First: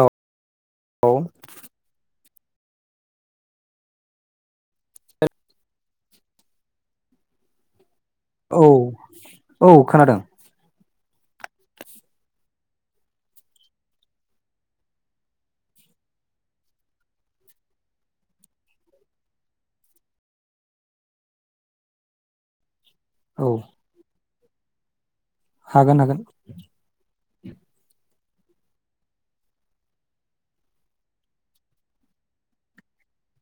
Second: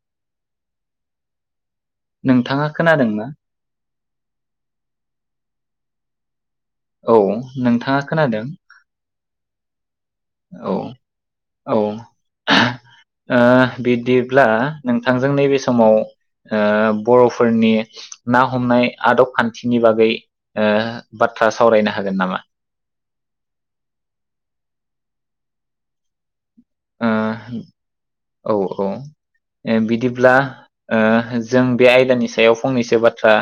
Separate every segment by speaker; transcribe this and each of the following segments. Speaker 1: अ औ
Speaker 2: नोंथाङा खोनादों ना औ नोंथाङा खोनादों
Speaker 1: औ औ खोनादों
Speaker 2: औ औ ओ बिदिब्ला नोंथांजों नैबे समाव ओ बर'फोरनि ना हमनाय आदब खान्थिनि बागै ओ बाथ्रा सावरायनो हागोन नामा
Speaker 1: औ हागोन हागोन
Speaker 2: ओ औ औ बिदिब्ला ओ जों बे आयदानि सायाव फंनैसो बाथ्रा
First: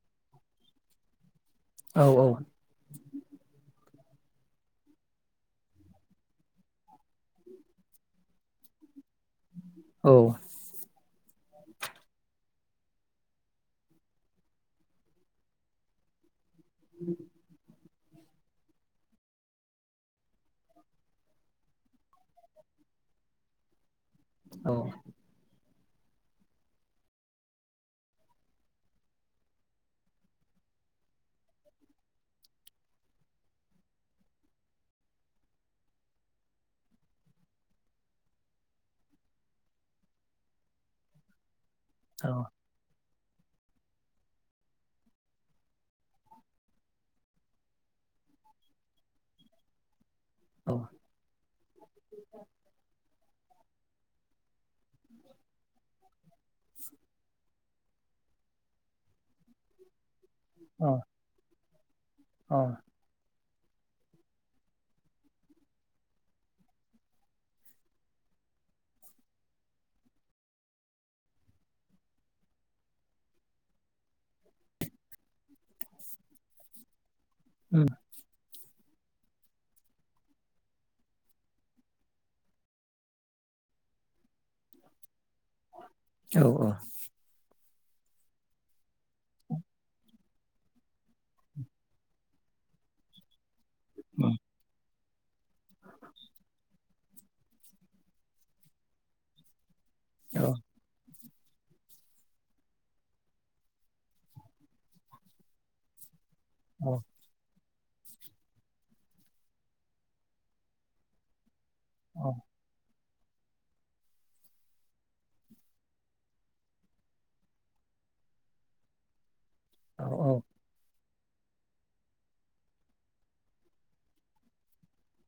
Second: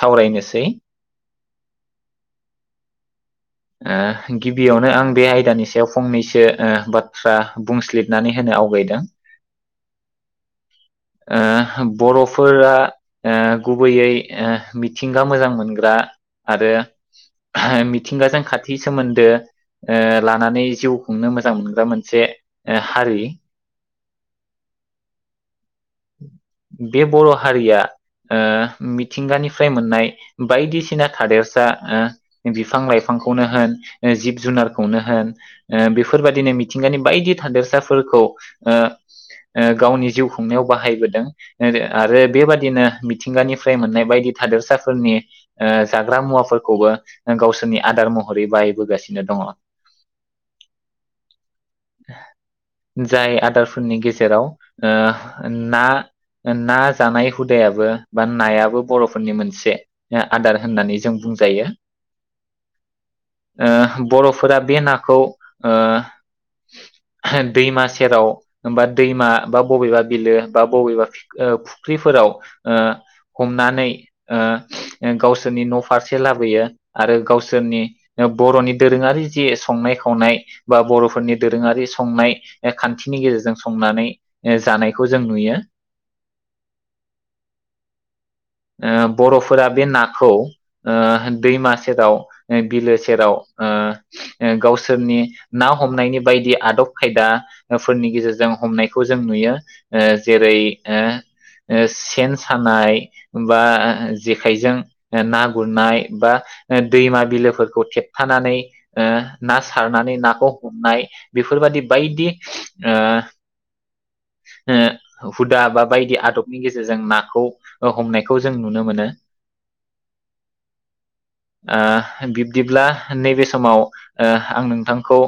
Speaker 2: सावरायनोसै
Speaker 1: औ औ
Speaker 2: ओ गिबियावनो आं बे आयदानि सायाव फंनैसो ओ बाथ्रा बुंसलिबनानै होनो आवगायदों
Speaker 1: औ
Speaker 2: ओ बर'फोरा ओ गुबैयै ओ मिथिंगा मोजां मोनग्रा आरो मि मिथिंगाजों- खाथि सोमोन्दो ओ लानानै जिउ खुंनो मोजां मोनग्रा मोनसे ओ हारि
Speaker 1: औ
Speaker 2: बे बर' हारिया ओ मिथिंगानिफ्राय मोननाय बायदिसिना थादेरसा ओ बिफां लाइफां बिफांखौनो होन जिब जुनारखौनो होन ओ बेफोरबायदिनो मिथिंगानि बायदि थादेरसाफोरखौ ओ गावनि जिउ खुंनायाव बाहायबोदों ओरो आरो बेबादिनो मिथिंगानिफ्राय मोननाय बायदि थादेरसाफोरनि ओ जाग्रा मुवाफोरखौबो गावसोरनि गावनि आदार महरै बाहायबोगासिनो दङ
Speaker 1: औ
Speaker 2: जाय आ फोरनि गेजेराव ना ना जानाय हुद हुदायाबो बा नायाबो बर'फोरनि मोनसे आदार होननानै जों बुंजायो
Speaker 1: अ
Speaker 2: ओ बर'फोरा बे नाखौ ओ दैमा सेराव बा दैमा बा बबेबा बिलो बबेबा फु फुख्रिफोराव ओ हमनानै ओ गावसोरनि न' फारसे लाबोयो आरो गावसोर सोरनि
Speaker 1: उम
Speaker 2: बर'नि दोरोङारि जे संनाय खावनाय बा बर'फोरनि दोरोङारि संनाय खान्थिनि गेजेरजों संनानै जानायखौ जों नुयो
Speaker 1: औ औ
Speaker 2: ओ बर'फोरा बे नाखौ ओ दैमा सेराव बिलो सेराव आ
Speaker 1: उम
Speaker 2: गाव सोरनि ना हमनायनि बायदि आदब खायदाफोरनि गेजेरजों हमनायखौ जों नुयो ओ
Speaker 1: औ
Speaker 2: जिरै ओ ओ सेन सानाय बा जेखाइजों ना गुरनाय बा दैमा बेफोरखौ थेबथानानै ओ ना सारनानै नाखौ हमनाय बे फोरबादि
Speaker 1: औ
Speaker 2: बायदि ओ ओ हुदा बा बायदि आदबनि गेजेरजों नाखौ अ हमनायखौ जों नुनो मोनो
Speaker 1: औ औ
Speaker 2: ओ बिब्दिब्ला नैबे समाव ओ आं नोंथांखौ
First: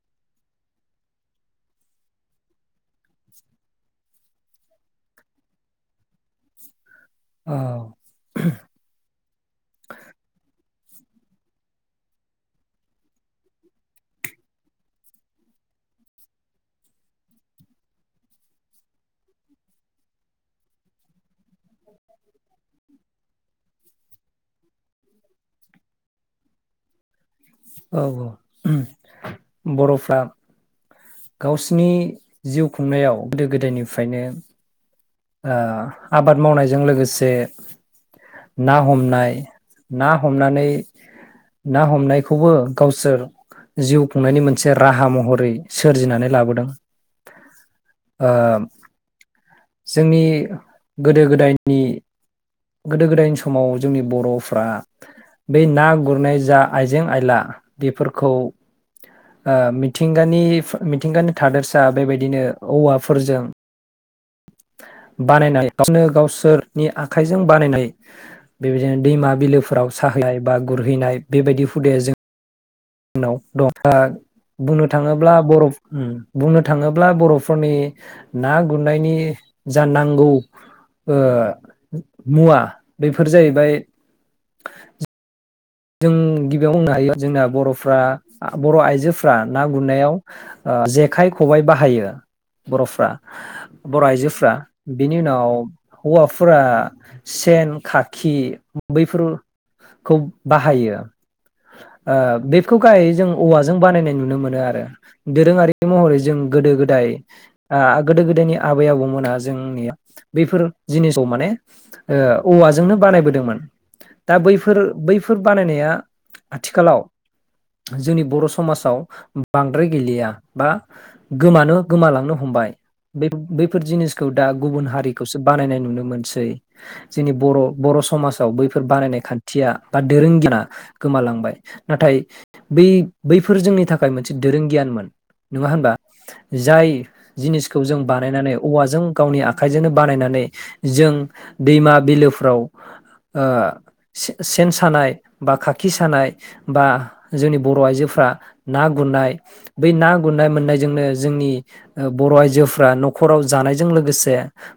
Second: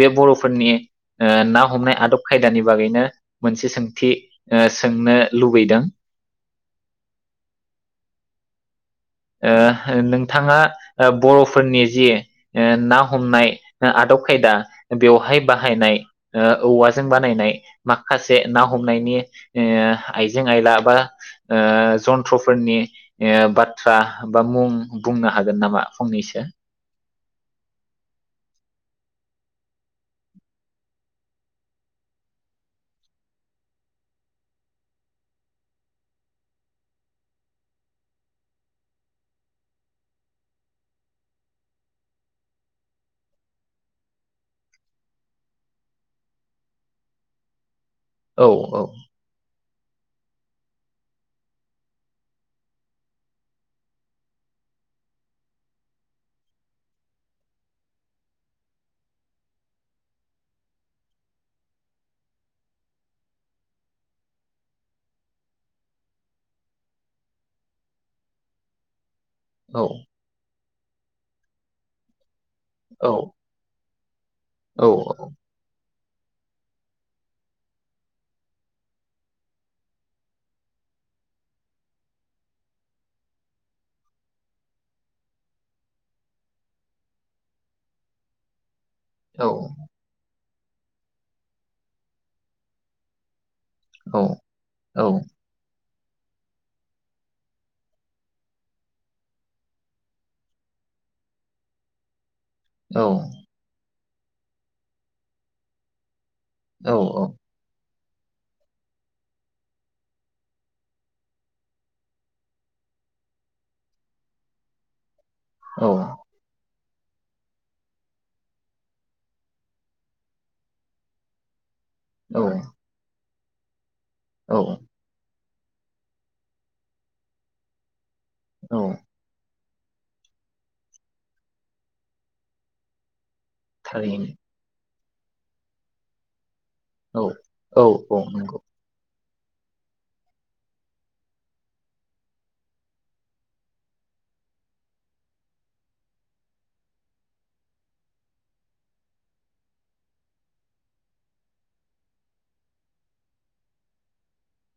Speaker 2: बे बर'फोरनि ओ ना हमनाय आदब खायदानि बागैनो मोनसे सोंथि ओ सोंनो लुबैदों
Speaker 1: औ
Speaker 2: ओ नोंथाङा ओ बर'फोरनि जि ओ ना हमनाय आदब खायदा बेवहाय बाहायनाय ओ औवाजों बानायनाय माखासे ना हमनायनि ओ आइजें आइला बा ओ जन्थ्रफोरनि ओ बा थ्रा बा मुं बुंनो हागोन नामा फंनैसो
Speaker 1: औ औ बर'फ्रा गावसिनि जिउ खुंनायाव गोदो गोदायनिफ्रायनो ओ आबाद मावनायजों लोगोसे ना हमनाय ना हमनानै ना हमनायखौबो गावसोर जिउ खुंनायनि मोनसे राहा महरै सोरजिनानै लाबोदों
Speaker 2: औ
Speaker 1: ओ
Speaker 2: औ
Speaker 1: जोंनि गोदो गोदायनि गोदो गोदायनि समाव जोंनि बर'फ्रा बे ना गुरनाय जा आइजें आयला बेफोरखौ ओ मिथिंगानि मिथिंगानि थादेरसा बेबायदिनो औवाफोरजों बानायनानै गावनो गावसोरनि आ खाइजों बानायनाय बेबायदिनो दैमा
Speaker 2: औ
Speaker 1: बिलोफोराव साहैनाय बा गुरहैनाय बेबायदि हुदाया जों
Speaker 2: औ
Speaker 1: जाउनाव दं दा बुंनो
Speaker 2: औ औ
Speaker 1: थाङोब्ला बर' उम बुंनो थाङोब्ला बर'फोरनि ना गुरनायनि जा नांगौ ओ मुवा बेफोर जाहैबाय जों गिबियाव बुंनो हायो जोंना बर'फ्रा बर' आइ जोफ्रा
Speaker 2: औ
Speaker 1: ना गुरनायाव ओ जेखाइ खबाइ बाहायो बर'फ्रा बर' आइजोफ्रा
Speaker 2: औ
Speaker 1: बिनि उनाव हौवाफोरा सेन खाखि बैफोरखौ बाहायो ओ बेखौ
Speaker 2: औ
Speaker 1: गाय जों औवाजों बानायनाय नु नुनो मोनो आरो दोरोङारि महरै जों गोदो
Speaker 2: औ
Speaker 1: गोदाय आ गोदो गोदायनि आबै आबौमोना जोंनि बैफोर जिनिसखौ माने ओ औवाजोंनो बानायबोदोंमोन दा बैफोर बै फोर बानायनाया आथिखालाव जोंनि बर' समाजाव बांद्राय गैलिया बा गोमानो गोमालांनो
Speaker 2: औ
Speaker 1: हमबाय बे बैफोर जिनिस खौ दा
Speaker 2: औ
Speaker 1: गुबुन हारिखौसो बनायनाय नुनो मोनसै समाजाव
Speaker 2: औ
Speaker 1: बैफोर बानायनाय खान्थि थिया बा दोरों गिना गोमालांबाय नाथाय बै बैफोर जोंनि थाखाय मोनसे
Speaker 2: थारैनो
Speaker 1: दोरों गियानमोन नङा होनबा जाय
Speaker 2: औ
Speaker 1: जिनिसखौ
Speaker 2: औ
Speaker 1: जों
Speaker 2: औ
Speaker 1: बानायनानै
Speaker 2: नंगौ
Speaker 1: औवाजों गावनि आखाइजोंनो बानायनानै जों दैमा बिलोफ्राव ओ से सेन सानाय बा खाखि सानाय बा जोंनि बर' आइजोफ्रा ना गुरनाय बै ना गुरनाय मोननायजोंनो जोंनि बर' आइजोफ्रा न'खराव जानायजों लोगोसे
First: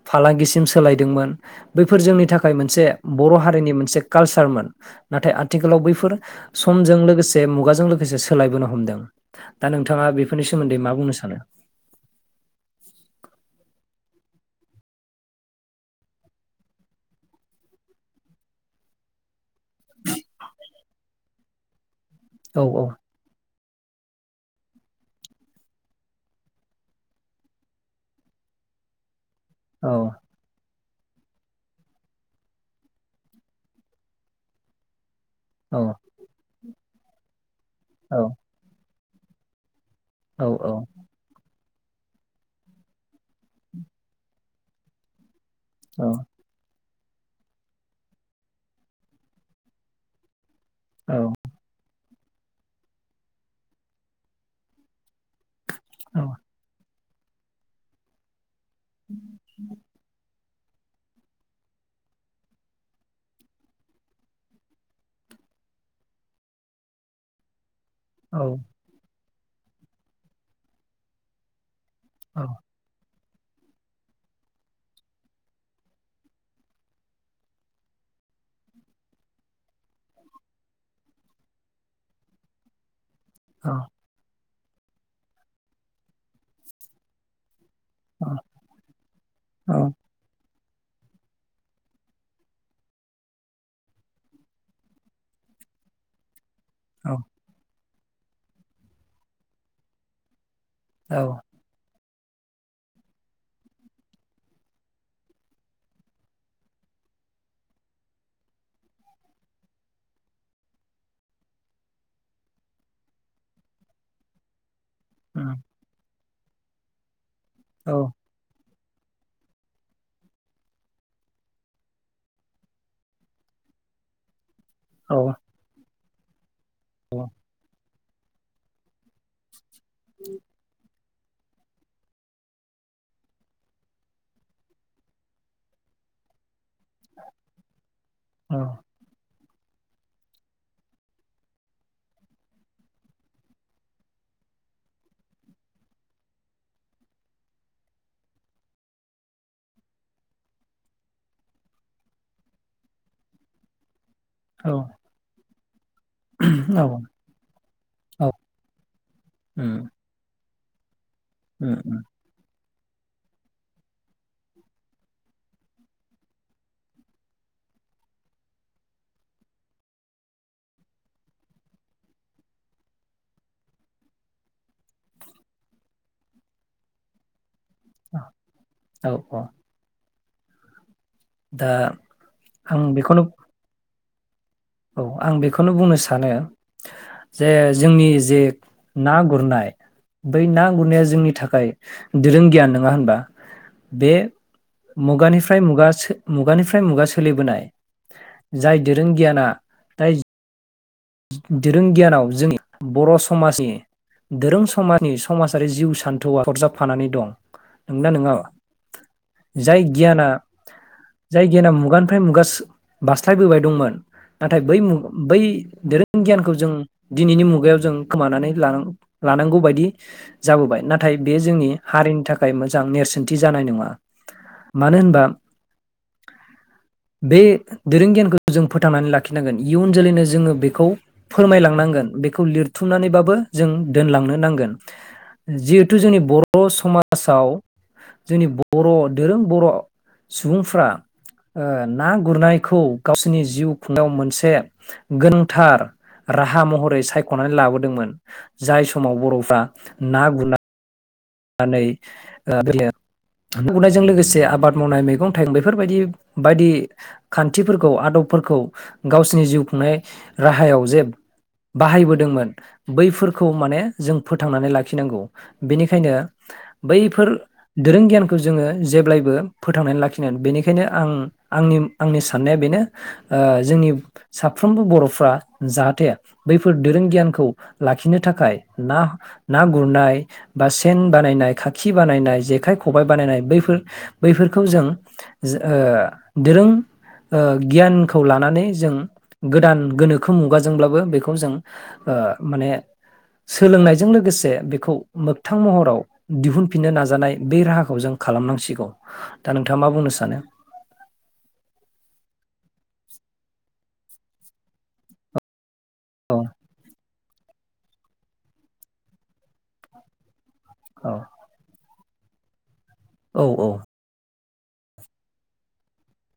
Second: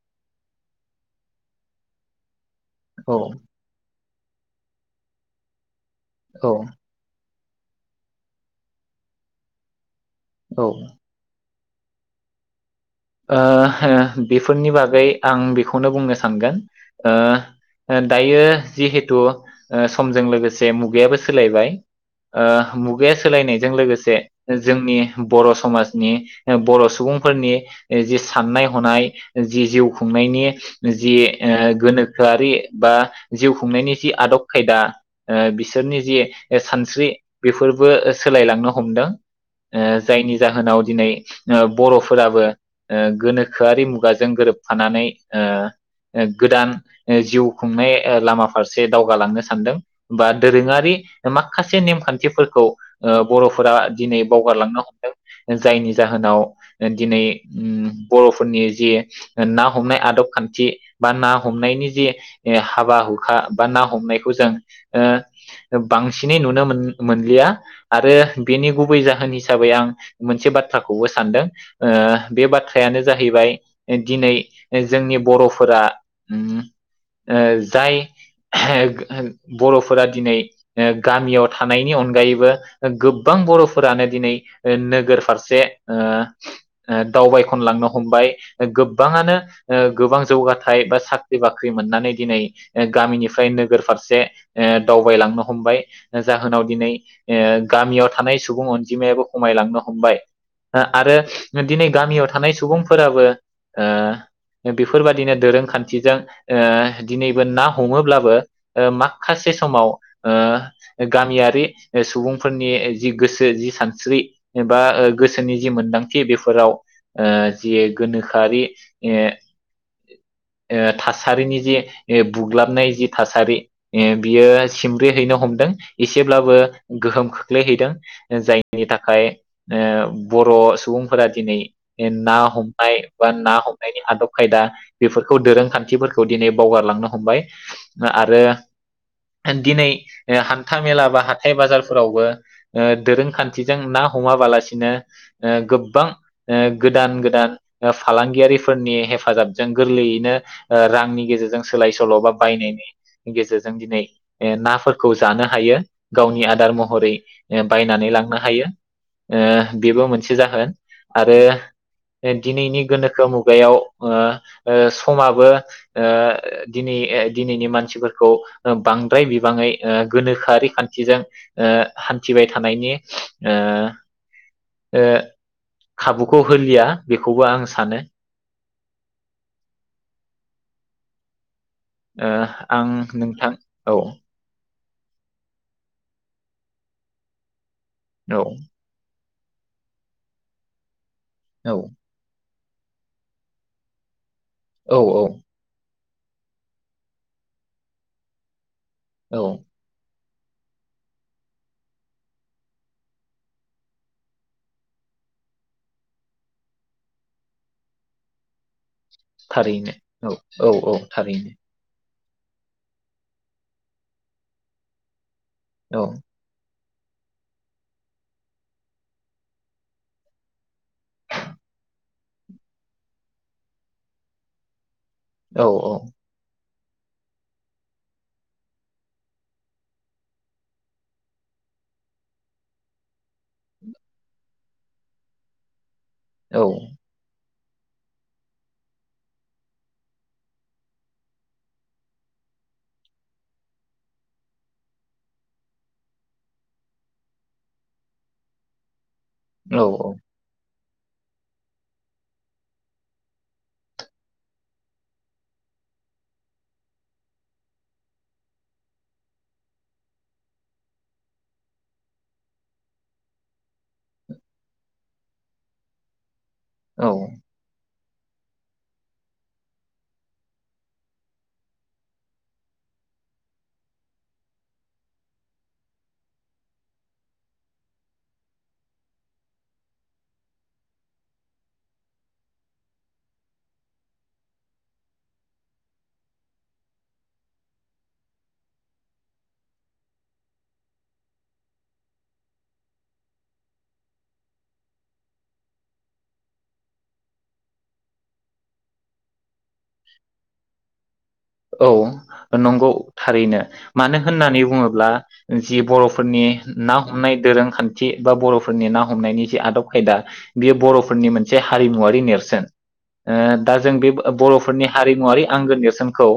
Speaker 1: फालांगिसिम सोलायदोंमोन बैफोर जोंनि थाखाय थाखाय मोनसे
Speaker 2: औ
Speaker 1: बर' हारिनि मोनसे कालसारमोन नाथाय आथिखालाव बैफोर
Speaker 2: औ
Speaker 1: फोर समजों लोगोसे मुगाजों सोलायबोनो हमदों बिथाङा बेफोरनि
Speaker 2: औ ओ
Speaker 1: सोमोन्दै मा बुंनो सानो
Speaker 2: ओ हो बेफोरनि बागै आं बेखौनो बुंनो सानगोन ओ दायो ओ जिहेथु समजों लोगोसे मुगायाबो सोलायबाय ओ
Speaker 1: औ औ
Speaker 2: मुगाया सोलायनाय जों लोगोसे जोंनि बर' समाजनि बर' सुबुंफोरनि जि साननाय हनाय जि जिउ
Speaker 1: औ
Speaker 2: खुंनायनि जि ओ गोनोखोआरि बा जिउ खुंनायनि जि आदब खायदा ओ
Speaker 1: औ
Speaker 2: बिसोरनि जि ए सानस्रि बेफोरबो
Speaker 1: औ
Speaker 2: सोलायलांनो हमदों ओ जायनि
Speaker 1: औ
Speaker 2: जाहोनाव दिनै ओ बर'फोराबो ओ गोनोखोआरि मुगाजों गोरोबफानानै
Speaker 1: औ
Speaker 2: ओ गोदान जिउ खुंनाय लामा फारसे दावगालांनो सानदों बा दोरोङारि
Speaker 1: औ
Speaker 2: माखासे नेमखान्थि थिफोरखौ ओ बर'फोरा ओ दिनै बावगारलांनो हमदों जायनि जाहोनाव दिनै उम बर'फोरनि जि ना हमनाय आदब खान्थि जि बा ना हमनायनि जि ओ हाबा हुखा बा ना हमनायखौ जों ओ बांसिनै नुनो मोन मोनलिया आरो
Speaker 1: औ
Speaker 2: बेनि गुबै जाहोननि हिसाबै आं मोनसे बाथ्राखौबो सानदों ओ बे बाथ्रायानो जाहैबाय दिनै जोंनि बर'फोरा उम ओ जाय बर'फोरा दिनै गामियाव थानायनि अनगायैबो गोब गोबां
Speaker 1: औ
Speaker 2: बर'फोरानो दिनै नोगोर फारसे ओ दावबायखन लांनो हमबाय गोबाङानो
Speaker 1: औ औ
Speaker 2: गोबां जौगा थाय साख्रि बाख्रि मोननानै दिनै गामिनिफ्राय नोगोर फारसे ओ दावबायलांनो हमबाय जाहोन जाहोनाव दिनै
Speaker 1: औ
Speaker 2: ओ गामियाव थानाय सुबुं अनजिमायाबो खमायलांनो हमबाय ओ आरो
Speaker 1: औ
Speaker 2: दिनै गामियाव थानाय सुबुंफोराबो ओ बेफोरबादिनो दोरोंखान्थिजों ओ दिनैबो ना हमोब्लाबो माखासे समाव ओ गामियारि सुबुंफोरनि जि गोसो जि सानस्रि ओ बा
Speaker 1: उम,
Speaker 2: गोसोनि जि मोनदां थि बेफोराव ओ जि
Speaker 1: औ
Speaker 2: गोनोखोआरि ओ ओ थासारिनि जि ओ बुग्लाबनाय जि थासारि ओ बियो सिमब्रे
Speaker 1: औ
Speaker 2: हैनो हमदों एसेब्लाबो
Speaker 1: औ
Speaker 2: गोहोम खोख्लैहैदों जायनि थाखाय ओ बर' सुबुंफोरा दिनै ना हमनाय बा ना हमनायनि आदब खायदा बेफोरखौ दोरोंखान्थिफोरखौ दिनै बावगारलांनो हमबाय आरो दिनै ओ हान्था मेला बा हाथाय बाजारफोरावबो ओ दोरोंखान्थिजों ना हमाबालासिनो ओ गोबां ओ गोदान गोदान ओ फालांगियारिफोरनि हेफाजाबजों गोरलैयैनो ओ रांनि गेजेरजों सोलाय सोल' बा बायनायनि गेजेरजों दिनै
Speaker 1: औ
Speaker 2: नाफोरखौ जानो हायो [inaudible] गावनि आदार
Speaker 1: औ
Speaker 2: महरै बायनानै
Speaker 1: औ
Speaker 2: लांनो हायो
Speaker 1: उम,
Speaker 2: ओ बेबो मोन जाहोन आरो
Speaker 1: उम, उम,
Speaker 2: दिनैनि गोनोखो मुगायाव ओ ओ समाबो दिनै दिनैनि मानसिफोरखौ बांद्राय बिबाङै गोनोखोआरि खान्थिजों हान्थिबाय थानायनि ओ ओ खाबुखौ होलिया बेखौबो आं सान सानो।
Speaker 1: औ औ दा
Speaker 2: ओ आं नोंथां औ
Speaker 1: औ आं बेखौनो बुंनो सानो जे। जोंनि जे
Speaker 2: औ
Speaker 1: ना गुरनाय बै ना गुरनाया जोंनि थाखाय
Speaker 2: औ
Speaker 1: दोरों गियाननो नङा होनबा बे
Speaker 2: औ औ
Speaker 1: मुगानिफ्राय मुगासो मुगानिफ्राय मुगा सोलिबोनाय जाय दोरों गियाना
Speaker 2: औ
Speaker 1: जाय दोरों गियानाव जोंनि बर' समाजनि दोरों समाजनि समाजारि जिउ सान्थौआ सरजाबफानानै दं नंना नङा जाय
Speaker 2: थारैनो
Speaker 1: गियाना
Speaker 2: औ औ औ
Speaker 1: जाय
Speaker 2: थारैनो
Speaker 1: गियान मुगानि फ्राय मुगा बास्लायबोबाय दंमोन नाथाय बै मु बै
Speaker 2: औ
Speaker 1: धोरों गियानखौ जों दिनैनि मुगायाव जों खोमानानै लानां लानांगौ बायदि जाबोबाय नाथाय बे जोंनि हारिनि थाखाय मोजां नेरसोनथि जानाय नङा। मानो होनबा
Speaker 2: औ औ
Speaker 1: बे दोरों गियानखौ जों फोथांनानै लाखिनांगोन इयुन जोलैनो जोङो बेखौ खौ फोरमायलांनांगोन बेखौ लिरथुमनानैबाबो जों दोनलांनो नांगोन जि जितु जोंनि बर' समाजाव जोंनि बर' दोरों बर' सुबुंफ्रा ओ ना गुरनायखौ गावसोरनि जिउ खुंनायाव मोनसे गोनां थार राहा महरै सायख'नानै लाबोदोंमोन जाय समाव बर'फ्रा
Speaker 2: औ
Speaker 1: ना गुरनाय नानै बे नुनो मोननायजों लोगोसे आबाद मावनाय मैगं थाइगं बेफोरबायदि बायदि खान्थिफोरखौ आदबफोरखौ गावसिनि जिउ खुंनाय राहायाव जे बाहायबोदोंमोन बैफोरखौ माने जों फोथांनानै लाखिनांगौ बेनिखायनो
Speaker 2: औ
Speaker 1: बैफोर दोरों गियान खौ जोङो जेब्लायबो फोथांनानै लाखिनांगोन बेनिखायनो आं आंंनि आंनि साननाया बेनो जोंनि साफ्रोमबो बर'फ्रा जाहाथे बैफोर दोरों गियानखौ लाखिनो थाखाय ना ना गुरनाय बा सेन बानायनाय खाखि बानायनाय जेखाइ खबाय बानायनाय बैफोर बैफोरखौ जों ओ दोरों गियानखौ लानानै जों गोदान गोनोखो मुगाजोंब्लाबो बेखौ जों ओ माने सोलोंनायजों लोगोसे बेखौ मोग मोगथां महराव दिहुनफिननो नाजानाय बे राहाखौ जों खालामनांसिगौ। दा नोंथाङा मा बुंनो सानो।
Speaker 2: औ नंगौ थारैनो मानो होननानै बुङोब्ला जि बर'फोरनि नाव हमनाय दोरोंखान्थि बा बर'फोरनि ना हमनायनि जे आदब खायदा बियो
Speaker 1: औ
Speaker 2: बर'फोरनि मोनसे हारिमुवारि बे नेरसोन
Speaker 1: औ
Speaker 2: ओ
Speaker 1: औ
Speaker 2: दा जों बे फोरनि हारिमुवारि आंगो नेरसोनखौ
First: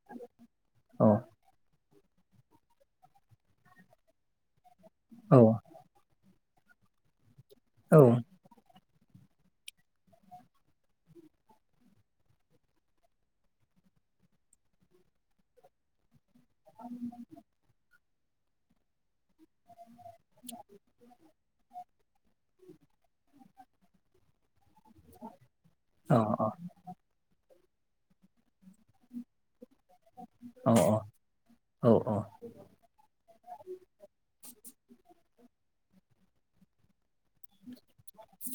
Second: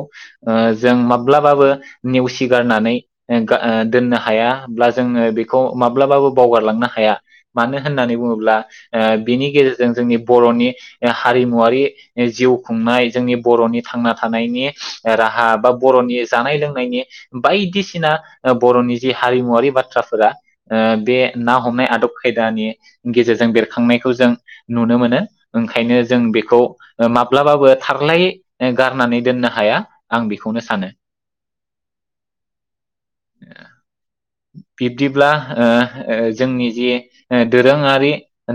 Speaker 2: जों
Speaker 1: औ
Speaker 2: माब्लाबाबो नेवसि गारनानै ओ दोननो हाया ब्ला जोङो
Speaker 1: औ
Speaker 2: बेखौ माब्लाबाबो बावगारलांनो हाया मानो
Speaker 1: औ
Speaker 2: होननानै बुङोब्ला बिनि गेजेरजों जोंनि बर'नि ओ हारिमुवारि जिउ खुंनाय जोंनि बर'नि थांना थानायनि राहा बा बर'नि जानाय लोंनायनि बायदिसिना बर'नि जि हारिमुवारि बाथ्रा फोरा बे ना हमनाय आदब खायदानि गेजेरजों बेरखांनायखौ जों नुनो मोनो ओंखायनो
Speaker 1: औ
Speaker 2: जों बेखौ माब्लाबाबो थारलाय गारनानै दोननो हाया आं बेखौनो
Speaker 1: औ
Speaker 2: सानो बिब्दिब्ला ओ जोंनि जि दोरोङारि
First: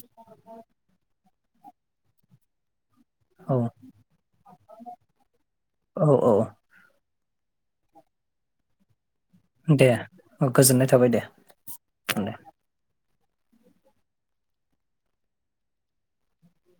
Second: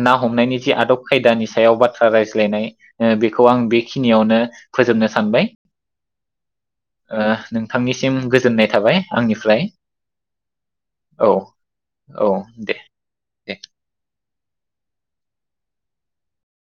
Speaker 2: ना हमनायनि जि आदब खायदानि सायाव बाथ्रा रायज्लायनाय बेखौ आं
Speaker 1: औ
Speaker 2: बे यावनो फोजोबनो सानबाय
Speaker 1: औ औ औ
Speaker 2: ओ नोंथांनिसिम गोजोननाय थाबाय आंनिफ्राय
Speaker 1: दे गोजोननाय थाबाय दे
Speaker 2: औ औ दे ए